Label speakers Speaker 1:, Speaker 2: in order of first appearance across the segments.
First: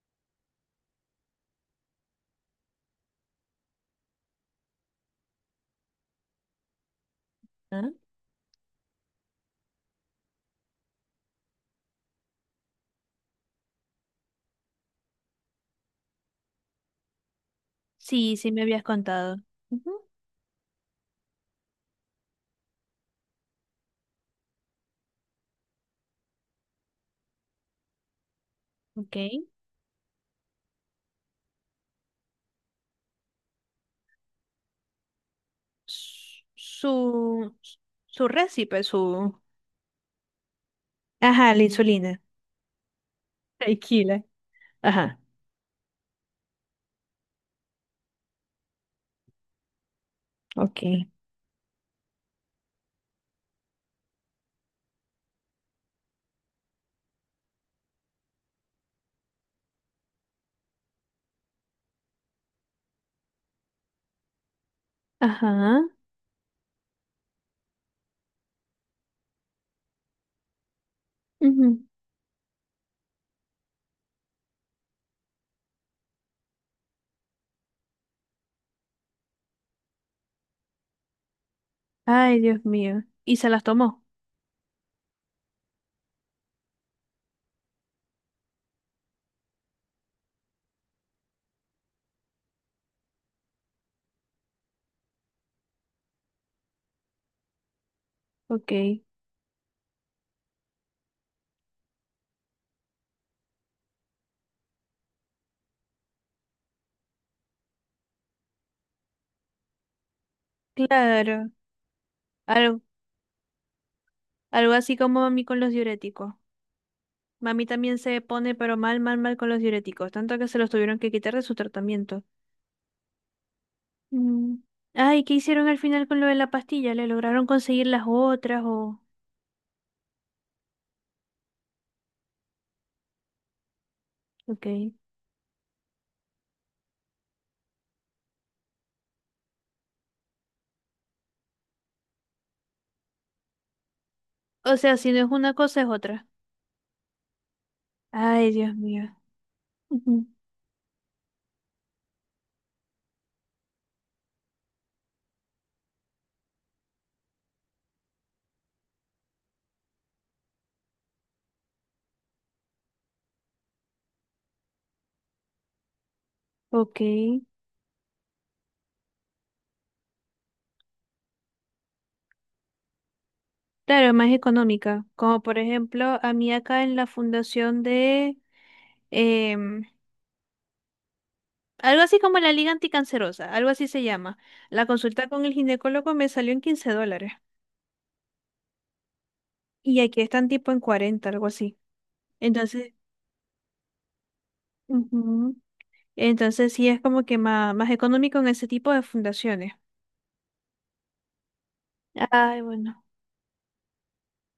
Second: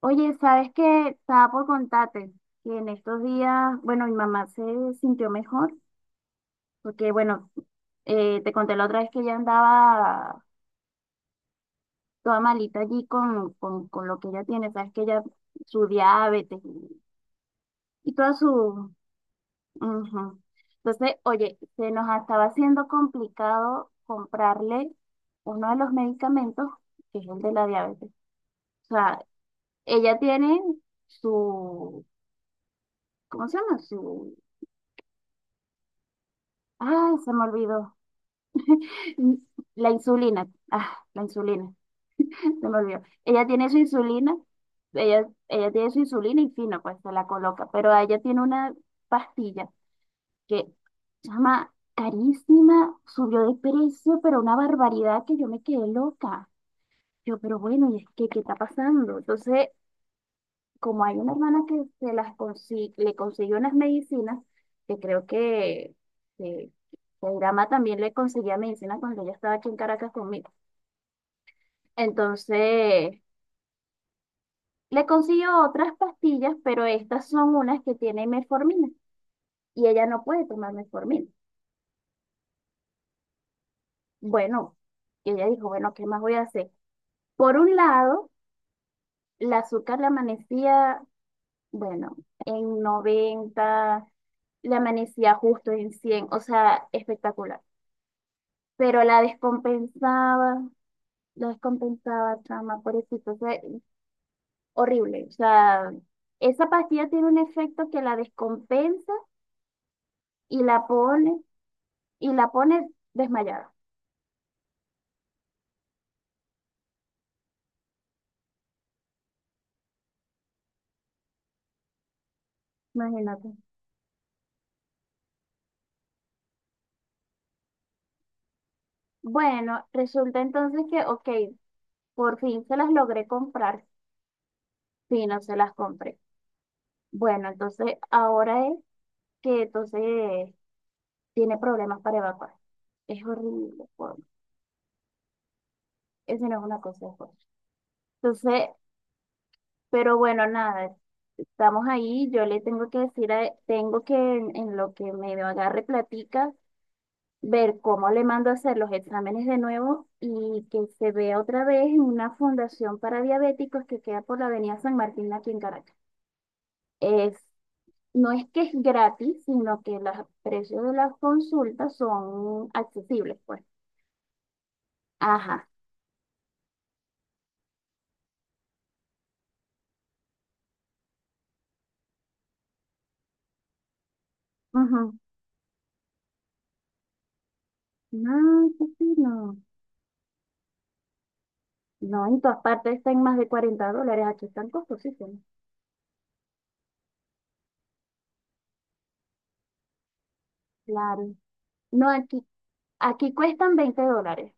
Speaker 1: Oye, ¿sabes qué? Estaba por contarte que en estos días, bueno, mi mamá se sintió mejor, porque bueno,
Speaker 2: Ah,
Speaker 1: te conté la otra vez que ella andaba toda malita allí con lo que ella tiene, sabes que ella, su diabetes y toda
Speaker 2: sí, sí me habías
Speaker 1: su...
Speaker 2: contado. Ujú.
Speaker 1: ujú. Entonces, oye, se nos estaba haciendo complicado comprarle uno de los medicamentos, que es el de la diabetes. O
Speaker 2: Ok.
Speaker 1: sea, ella tiene su... ¿Cómo se llama?
Speaker 2: S-
Speaker 1: Ay, se me
Speaker 2: Su,
Speaker 1: olvidó.
Speaker 2: su récipe, su...
Speaker 1: La insulina. Ah, la
Speaker 2: Ajá, la
Speaker 1: insulina.
Speaker 2: insulina.
Speaker 1: Se me olvidó. Ella tiene su
Speaker 2: Tequila.
Speaker 1: insulina.
Speaker 2: Ajá.
Speaker 1: Ella tiene su insulina y fino, pues se la coloca. Pero ella tiene una pastilla que
Speaker 2: Ok.
Speaker 1: se llama carísima, subió de precio, pero una barbaridad que yo me quedé loca. Yo, pero bueno, ¿y es que qué está pasando? Entonces como hay una hermana que le consiguió unas medicinas, que creo
Speaker 2: Ajá.
Speaker 1: que, que Irama también le conseguía medicina cuando ella estaba aquí en Caracas conmigo.
Speaker 2: Ujú.
Speaker 1: Entonces, le consiguió otras pastillas, pero estas son unas que tienen metformina y ella no puede tomar metformina.
Speaker 2: Ay, Dios mío. Y se las tomó.
Speaker 1: Bueno, y ella dijo, bueno, ¿qué más voy a hacer? Por un lado, el azúcar le amanecía, bueno, en 90, le amanecía justo en 100, o sea, espectacular.
Speaker 2: Ok.
Speaker 1: Pero la descompensaba, chama, pobrecito, o sea, horrible. O sea, esa pastilla tiene un efecto que la descompensa y la pone,
Speaker 2: Claro.
Speaker 1: y la
Speaker 2: Algo,
Speaker 1: pone desmayada,
Speaker 2: algo así como mami con los diuréticos. Mami también se pone, pero mal, mal, mal con los diuréticos. Tanto que se los tuvieron que quitar de su tratamiento.
Speaker 1: imagínate.
Speaker 2: Mm. Ay, ¿qué hicieron al final con lo de la pastilla? ¿Le lograron conseguir las otras o...?
Speaker 1: Bueno, resulta entonces que, ok, por fin se las logré comprar,
Speaker 2: Ok.
Speaker 1: sí, no se las compré. Bueno, entonces ahora es que entonces tiene problemas para evacuar. Es horrible,
Speaker 2: O sea, si no es una cosa, es otra.
Speaker 1: eso no es una cosa, es otra.
Speaker 2: Ay,
Speaker 1: Entonces,
Speaker 2: Dios mío.
Speaker 1: pero
Speaker 2: Ujú.
Speaker 1: bueno, nada, estamos ahí, yo le tengo que decir, tengo que en lo que me agarre platica, ver cómo le mando a hacer los exámenes de nuevo y que se vea otra vez en una fundación para diabéticos que queda por la Avenida San Martín aquí en Caracas.
Speaker 2: Ok.
Speaker 1: Es, no es que es gratis, sino que los precios de las consultas son accesibles, pues.
Speaker 2: Claro, es más económica. Como por
Speaker 1: Ajá.
Speaker 2: ejemplo, a mí acá en la fundación de... em, algo así como la Liga Anticancerosa, algo así se llama. La
Speaker 1: Ujú.
Speaker 2: consulta con el ginecólogo me salió en $15.
Speaker 1: No, sí, sí, no.
Speaker 2: Y aquí están tipo en 40, algo así.
Speaker 1: No, en todas
Speaker 2: Entonces,
Speaker 1: partes están más de $40, aquí están costosísimos.
Speaker 2: ujú, entonces sí es como que más, más económico en ese tipo de fundaciones.
Speaker 1: Claro. No, aquí
Speaker 2: Ay, bueno.
Speaker 1: aquí cuestan $20.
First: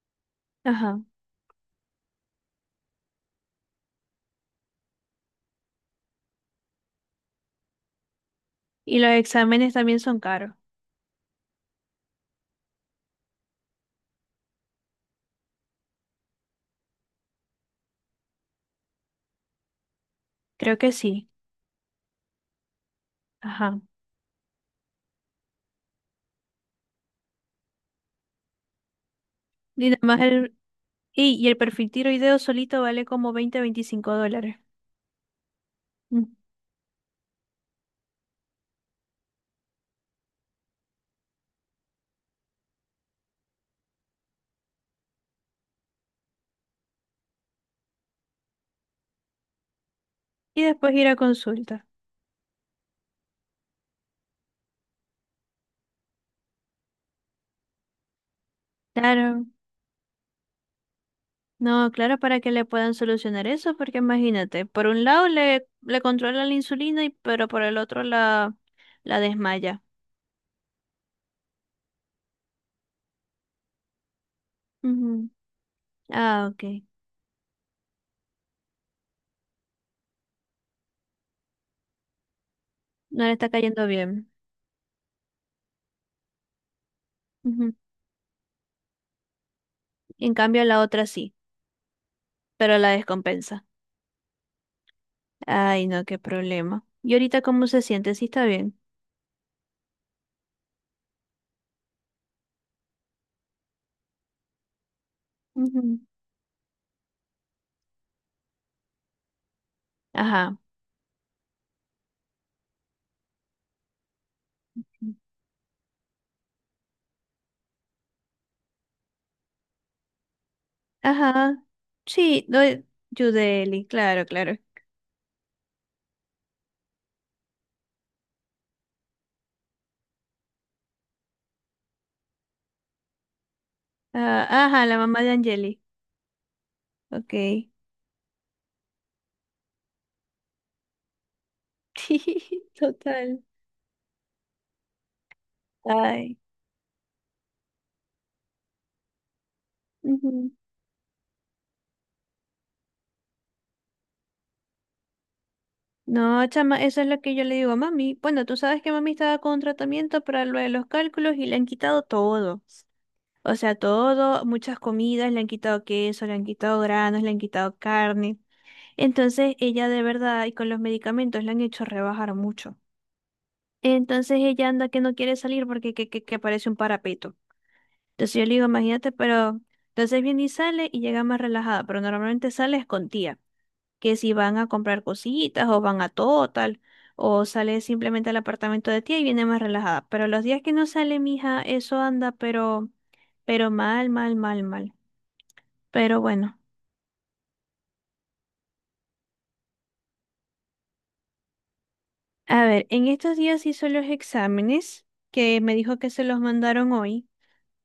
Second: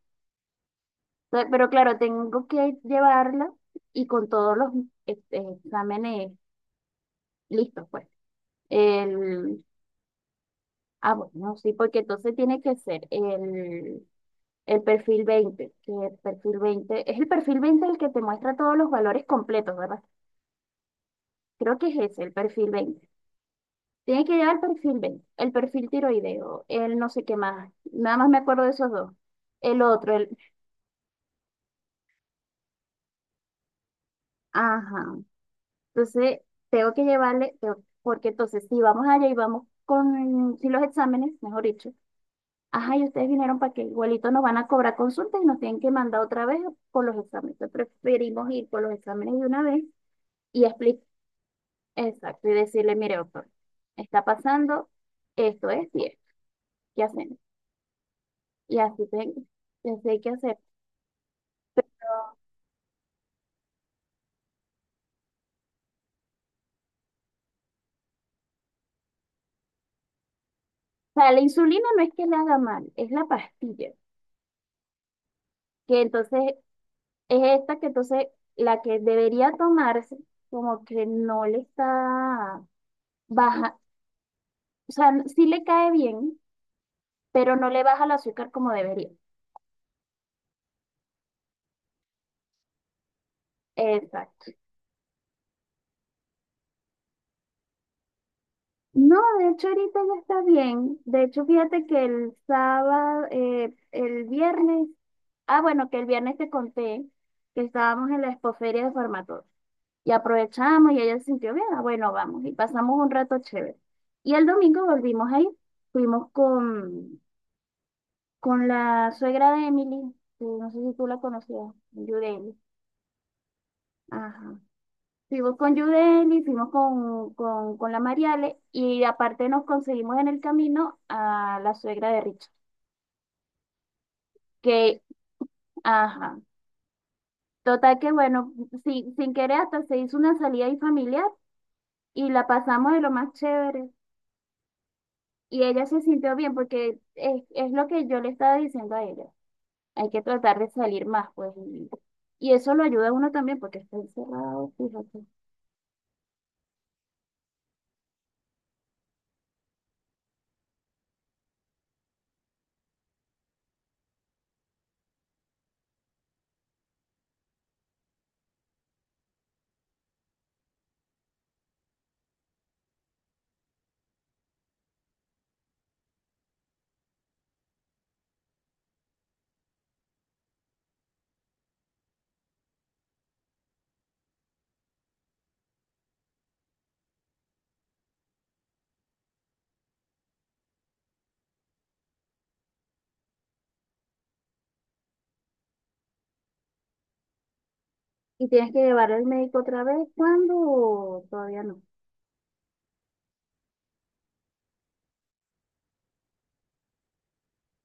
Speaker 2: Ajá.
Speaker 1: Entonces, pero claro, tengo que llevarla y con todos los exámenes listos, pues.
Speaker 2: Y los
Speaker 1: El,
Speaker 2: exámenes también son caros.
Speaker 1: ah, bueno, sí, porque entonces tiene que ser el perfil 20, que el perfil 20 es el perfil 20 el que te muestra todos los valores completos, ¿verdad?
Speaker 2: Creo que sí.
Speaker 1: Creo que es ese, el perfil 20.
Speaker 2: Ajá.
Speaker 1: Tiene que llevar el perfil 20, el perfil tiroideo, el no sé qué más, nada más me acuerdo de esos dos. El
Speaker 2: Y nada
Speaker 1: otro,
Speaker 2: más
Speaker 1: el,
Speaker 2: el, y el perfil tiroideo solito vale como $20 a $25.
Speaker 1: ajá.
Speaker 2: Mm.
Speaker 1: Entonces, tengo que llevarle, porque entonces, si vamos allá y vamos con, si los exámenes, mejor dicho, ajá, y ustedes vinieron para que igualito nos van a cobrar consultas y nos tienen que mandar otra vez por los exámenes. Entonces, preferimos ir por los exámenes de una vez
Speaker 2: Y
Speaker 1: y
Speaker 2: después
Speaker 1: explicar,
Speaker 2: ir a consulta.
Speaker 1: exacto, y decirle, mire, doctor, está pasando esto, es y esto, ¿qué hacemos? Y así,
Speaker 2: Claro,
Speaker 1: y así hay que hacer.
Speaker 2: no, claro, para que le puedan solucionar eso, porque imagínate, por un lado le controla la insulina, y, pero por el otro la desmaya.
Speaker 1: O sea, la insulina no es que la haga mal, es la pastilla,
Speaker 2: Ujú.
Speaker 1: que entonces
Speaker 2: Ah, ok.
Speaker 1: es esta que entonces la que debería tomarse, como que no le está
Speaker 2: No le está
Speaker 1: baja,
Speaker 2: cayendo bien.
Speaker 1: o sea, sí le cae bien, pero no
Speaker 2: Ujú.
Speaker 1: le baja el azúcar como debería.
Speaker 2: En cambio, la otra sí, pero la descompensa.
Speaker 1: Exacto.
Speaker 2: Ay, no, qué problema. ¿Y ahorita cómo se siente? Sí, está bien.
Speaker 1: No, de hecho ahorita ya está bien. De hecho, fíjate que el sábado, el viernes, ah, bueno, que
Speaker 2: Ujú.
Speaker 1: el viernes te conté que estábamos en la expoferia de Formator y
Speaker 2: Ajá.
Speaker 1: aprovechamos y ella se sintió bien, ah, bueno, vamos, y pasamos un rato chévere. Y el domingo volvimos ahí, fuimos con la suegra de Emily, que no sé si tú la
Speaker 2: Ajá.
Speaker 1: conocías,
Speaker 2: Sí,
Speaker 1: Yudeli.
Speaker 2: no, Yudeli, claro, claro.
Speaker 1: Ajá. Fuimos con Yudeli, fuimos con la Mariale y aparte nos conseguimos en el camino a la suegra de Richard.
Speaker 2: Ah, ajá, la
Speaker 1: Que,
Speaker 2: mamá de Angeli.
Speaker 1: ajá.
Speaker 2: Ok.
Speaker 1: Total que bueno, sin querer hasta se hizo una salida ahí familiar y la pasamos de lo más
Speaker 2: Total.
Speaker 1: chévere. Y ella se sintió
Speaker 2: Ay.
Speaker 1: bien porque es lo que yo le estaba diciendo a ella. Hay que
Speaker 2: Ujú.
Speaker 1: tratar de salir más, pues. Y eso lo ayuda a uno también porque está encerrado, fíjate.
Speaker 2: No, chama, eso es lo que yo le digo a mami. Bueno, tú sabes que mami estaba con tratamiento para lo de los cálculos y le han quitado todo. O sea, todo, muchas comidas, le han quitado queso, le han quitado granos, le han quitado carne. Entonces, ella de verdad, y con los medicamentos, le han hecho rebajar mucho. Entonces, ella anda que no quiere salir porque que parece un parapeto. Entonces yo le digo, imagínate, pero entonces viene y sale y llega más relajada, pero normalmente sales con tía, que si van a comprar cositas o van a Total, o sale simplemente al apartamento de tía y viene más relajada. Pero los días que no sale, mija, eso anda, pero mal, mal, mal, mal. Pero bueno,
Speaker 1: ¿Y tienes que llevar al médico otra vez? ¿Cuándo? O todavía no.
Speaker 2: a ver, en estos días hizo los exámenes, que me dijo que se los mandaron hoy,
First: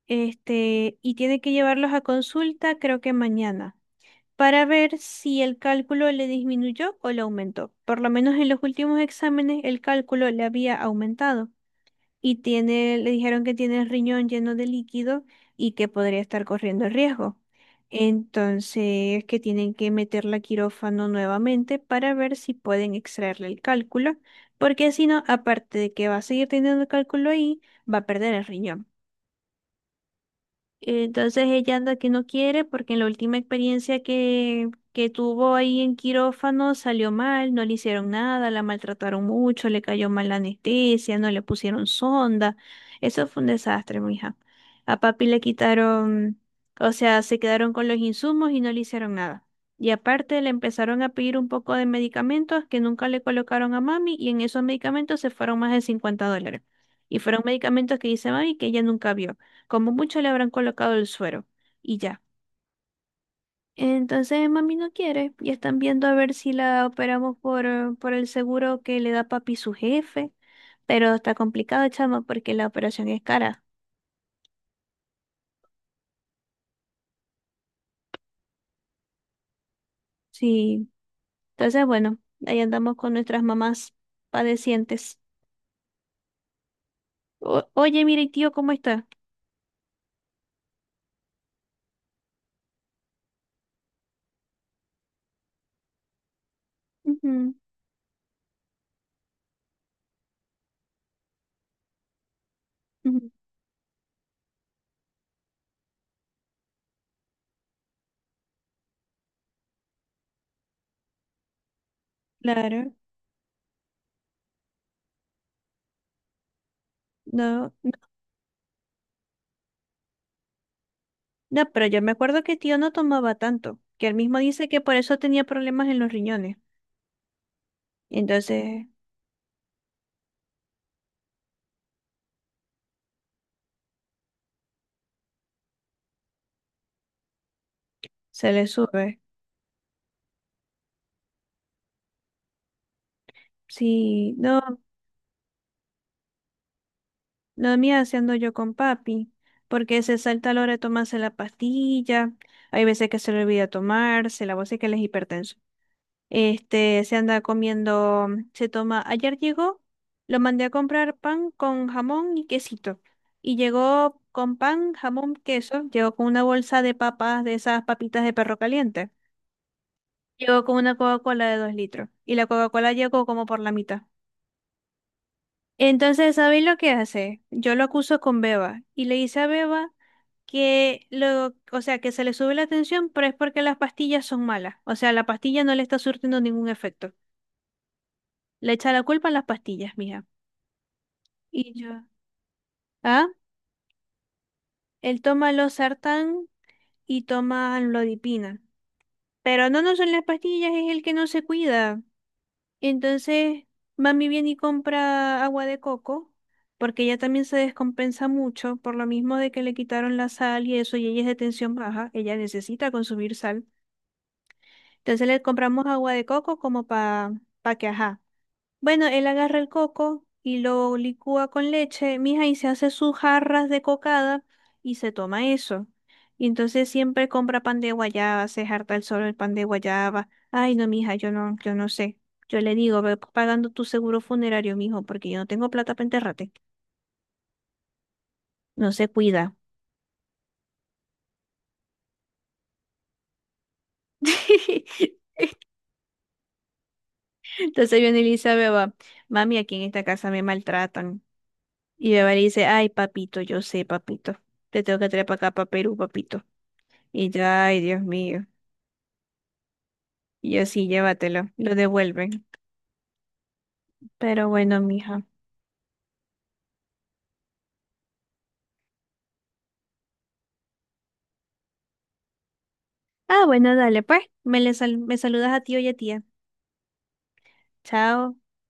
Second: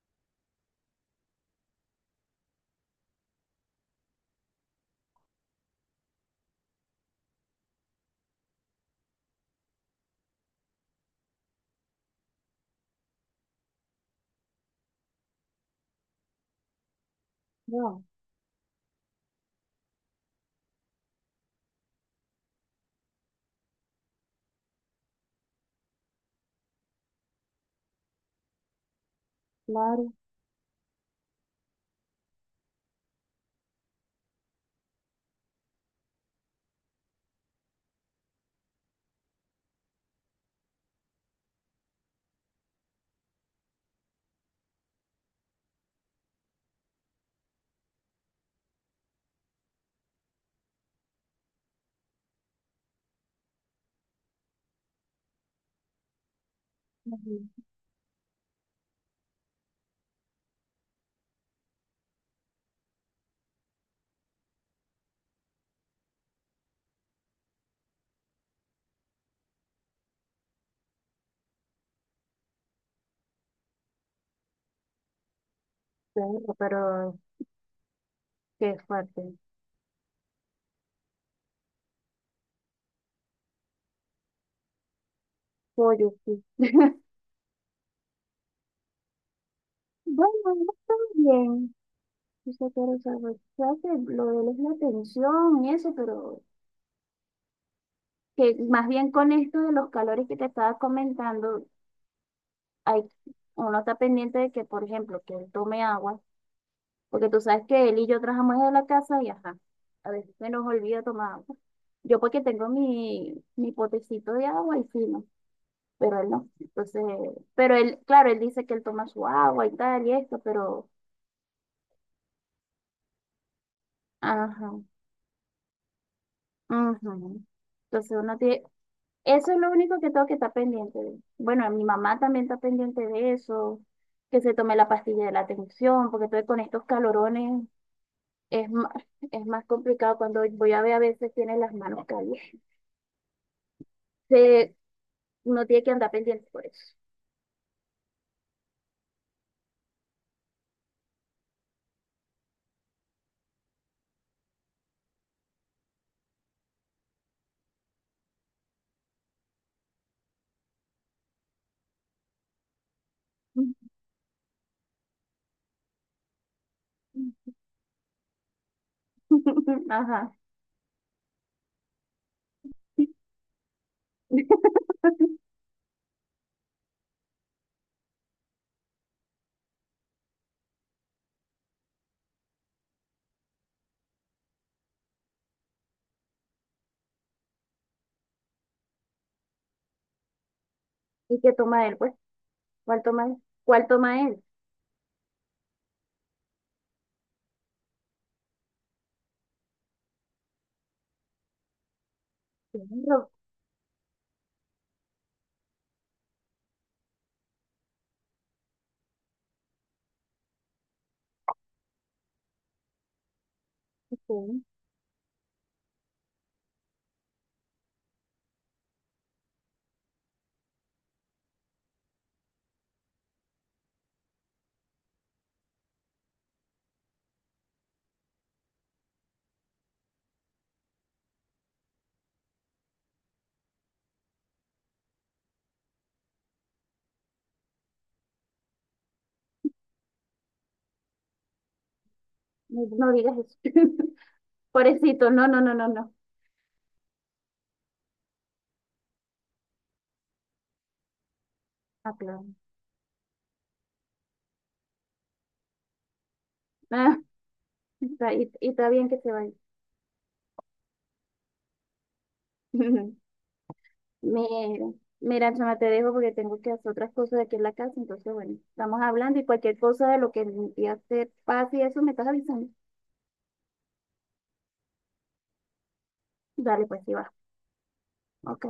Speaker 2: este, y tiene que llevarlos a consulta, creo que mañana, para ver si el cálculo le disminuyó o le aumentó. Por lo menos en los últimos exámenes el cálculo le había aumentado y tiene, le dijeron que tiene el riñón lleno de líquido y que podría estar corriendo el riesgo.
Speaker 1: No,
Speaker 2: Entonces, que tienen que meterla a quirófano nuevamente para ver si pueden extraerle el cálculo, porque si no, aparte de que va a seguir teniendo el cálculo ahí, va a perder el riñón.
Speaker 1: claro.
Speaker 2: Entonces ella anda que no quiere porque en la última experiencia que tuvo ahí en quirófano salió mal, no le hicieron nada, la maltrataron mucho, le cayó mal la anestesia, no le pusieron sonda. Eso fue un desastre, mija. A papi le quitaron, o sea, se quedaron con los insumos y no le hicieron nada. Y aparte le empezaron a pedir un poco de medicamentos que nunca le colocaron a mami y en esos medicamentos se fueron más de $50. Y fueron
Speaker 1: Ujú,
Speaker 2: medicamentos que dice mami que ella nunca vio. Como mucho le habrán colocado el suero y ya. Entonces mami no quiere y están viendo a ver si la operamos por el seguro que le da papi su jefe, pero está complicado, chama, porque la operación es cara.
Speaker 1: claro, pero qué fuerte.
Speaker 2: Sí, entonces bueno, ahí andamos con nuestras mamás padecientes.
Speaker 1: Pollo, sí.
Speaker 2: Oye, mire, ¿y tío, ¿cómo está?
Speaker 1: Bueno, no está bien. Yo sé que lo sabes. Claro que lo de él es la tensión y eso, pero
Speaker 2: Ujú,
Speaker 1: que más bien con esto de los calores que te estaba comentando, hay,
Speaker 2: ujú,
Speaker 1: uno está pendiente de que, por ejemplo, que él tome agua. Porque tú sabes que él y yo trabajamos en la casa y ajá, a veces se nos olvida tomar agua. Yo porque tengo
Speaker 2: claro,
Speaker 1: mi potecito de agua y fino, pero él no. Entonces,
Speaker 2: no,
Speaker 1: pero
Speaker 2: no,
Speaker 1: él, claro, él dice que él toma su agua y tal y esto, pero
Speaker 2: no, pero yo me acuerdo que tío no tomaba tanto, que él mismo dice
Speaker 1: ajá,
Speaker 2: que por eso tenía problemas en los riñones.
Speaker 1: ajá. Entonces uno tiene,
Speaker 2: Entonces
Speaker 1: eso es lo único que tengo que estar pendiente de. Bueno, mi mamá también está pendiente de eso, que se tome la pastilla de la tensión, porque estoy con estos calorones,
Speaker 2: se le
Speaker 1: es más,
Speaker 2: sube.
Speaker 1: es más complicado cuando voy a ver a veces tiene las manos calientes.
Speaker 2: Sí,
Speaker 1: Se,
Speaker 2: no,
Speaker 1: uno tiene que andar pendiente por eso.
Speaker 2: la mía haciendo yo con papi, porque se salta a la hora de tomarse la pastilla, hay veces que se le olvida tomarse, la voz es que él es hipertenso. Este, se anda comiendo, se toma, ayer llegó, lo mandé a comprar pan con jamón y quesito, y llegó con pan, jamón, queso, llegó con una bolsa de papas, de esas papitas de perro caliente,
Speaker 1: Ajá.
Speaker 2: llegó con una Coca-Cola de 2 litros, y la Coca-Cola llegó como por la mitad. Entonces, ¿sabéis lo que hace? Yo lo acuso con Beba y le dice a Beba que lo, o sea, que se le sube la tensión, pero es porque las pastillas son malas. O sea, la pastilla no le está surtiendo ningún efecto. Le echa la culpa a las pastillas, mija.
Speaker 1: ¿Y qué
Speaker 2: Y
Speaker 1: toma él,
Speaker 2: yo,
Speaker 1: pues? ¿Cuál toma
Speaker 2: ah,
Speaker 1: él? ¿Cuál toma él?
Speaker 2: él toma losartán y toma lodipina. Pero no, no son las pastillas, es el que no se cuida.
Speaker 1: Claro,
Speaker 2: Entonces, mami viene y compra agua de coco, porque ella también se descompensa mucho por lo mismo de que le quitaron la sal y eso, y ella es de tensión baja, ella necesita consumir sal.
Speaker 1: ok.
Speaker 2: Entonces le compramos agua de coco como para pa pa que, ajá. Bueno, él agarra el coco y lo licúa con leche, mija, y se hace sus jarras de cocada y se toma eso. Y entonces siempre compra pan de guayaba, se harta el solo el pan de guayaba. Ay, no, mija, yo no, yo no sé. Yo le digo, ve pagando tu seguro funerario, mijo, porque yo no tengo plata para enterrarte. No se cuida.
Speaker 1: No, no digas eso. Pobrecito, no, no, no, no, no.
Speaker 2: Entonces viene y le dice a Beba, mami, aquí en esta casa me maltratan. Y
Speaker 1: Ah,
Speaker 2: Beba le
Speaker 1: claro.
Speaker 2: dice, ay, papito, yo sé, papito. Te tengo que traer para acá, para Perú, papito.
Speaker 1: Ah,
Speaker 2: Y ya, ay, Dios mío.
Speaker 1: y está bien que se vaya.
Speaker 2: Y yo sí, llévatelo, lo devuelven.
Speaker 1: Mira,
Speaker 2: Pero bueno, mija.
Speaker 1: mira, chama, te dejo porque tengo que hacer otras cosas aquí en la casa. Entonces, bueno, estamos hablando y cualquier cosa de lo que mi tía te pase y eso me estás avisando.
Speaker 2: Ah, bueno, dale, pues. Me saludas a tío y a tía.
Speaker 1: Dale, pues, sí va.
Speaker 2: Chao.
Speaker 1: Ok.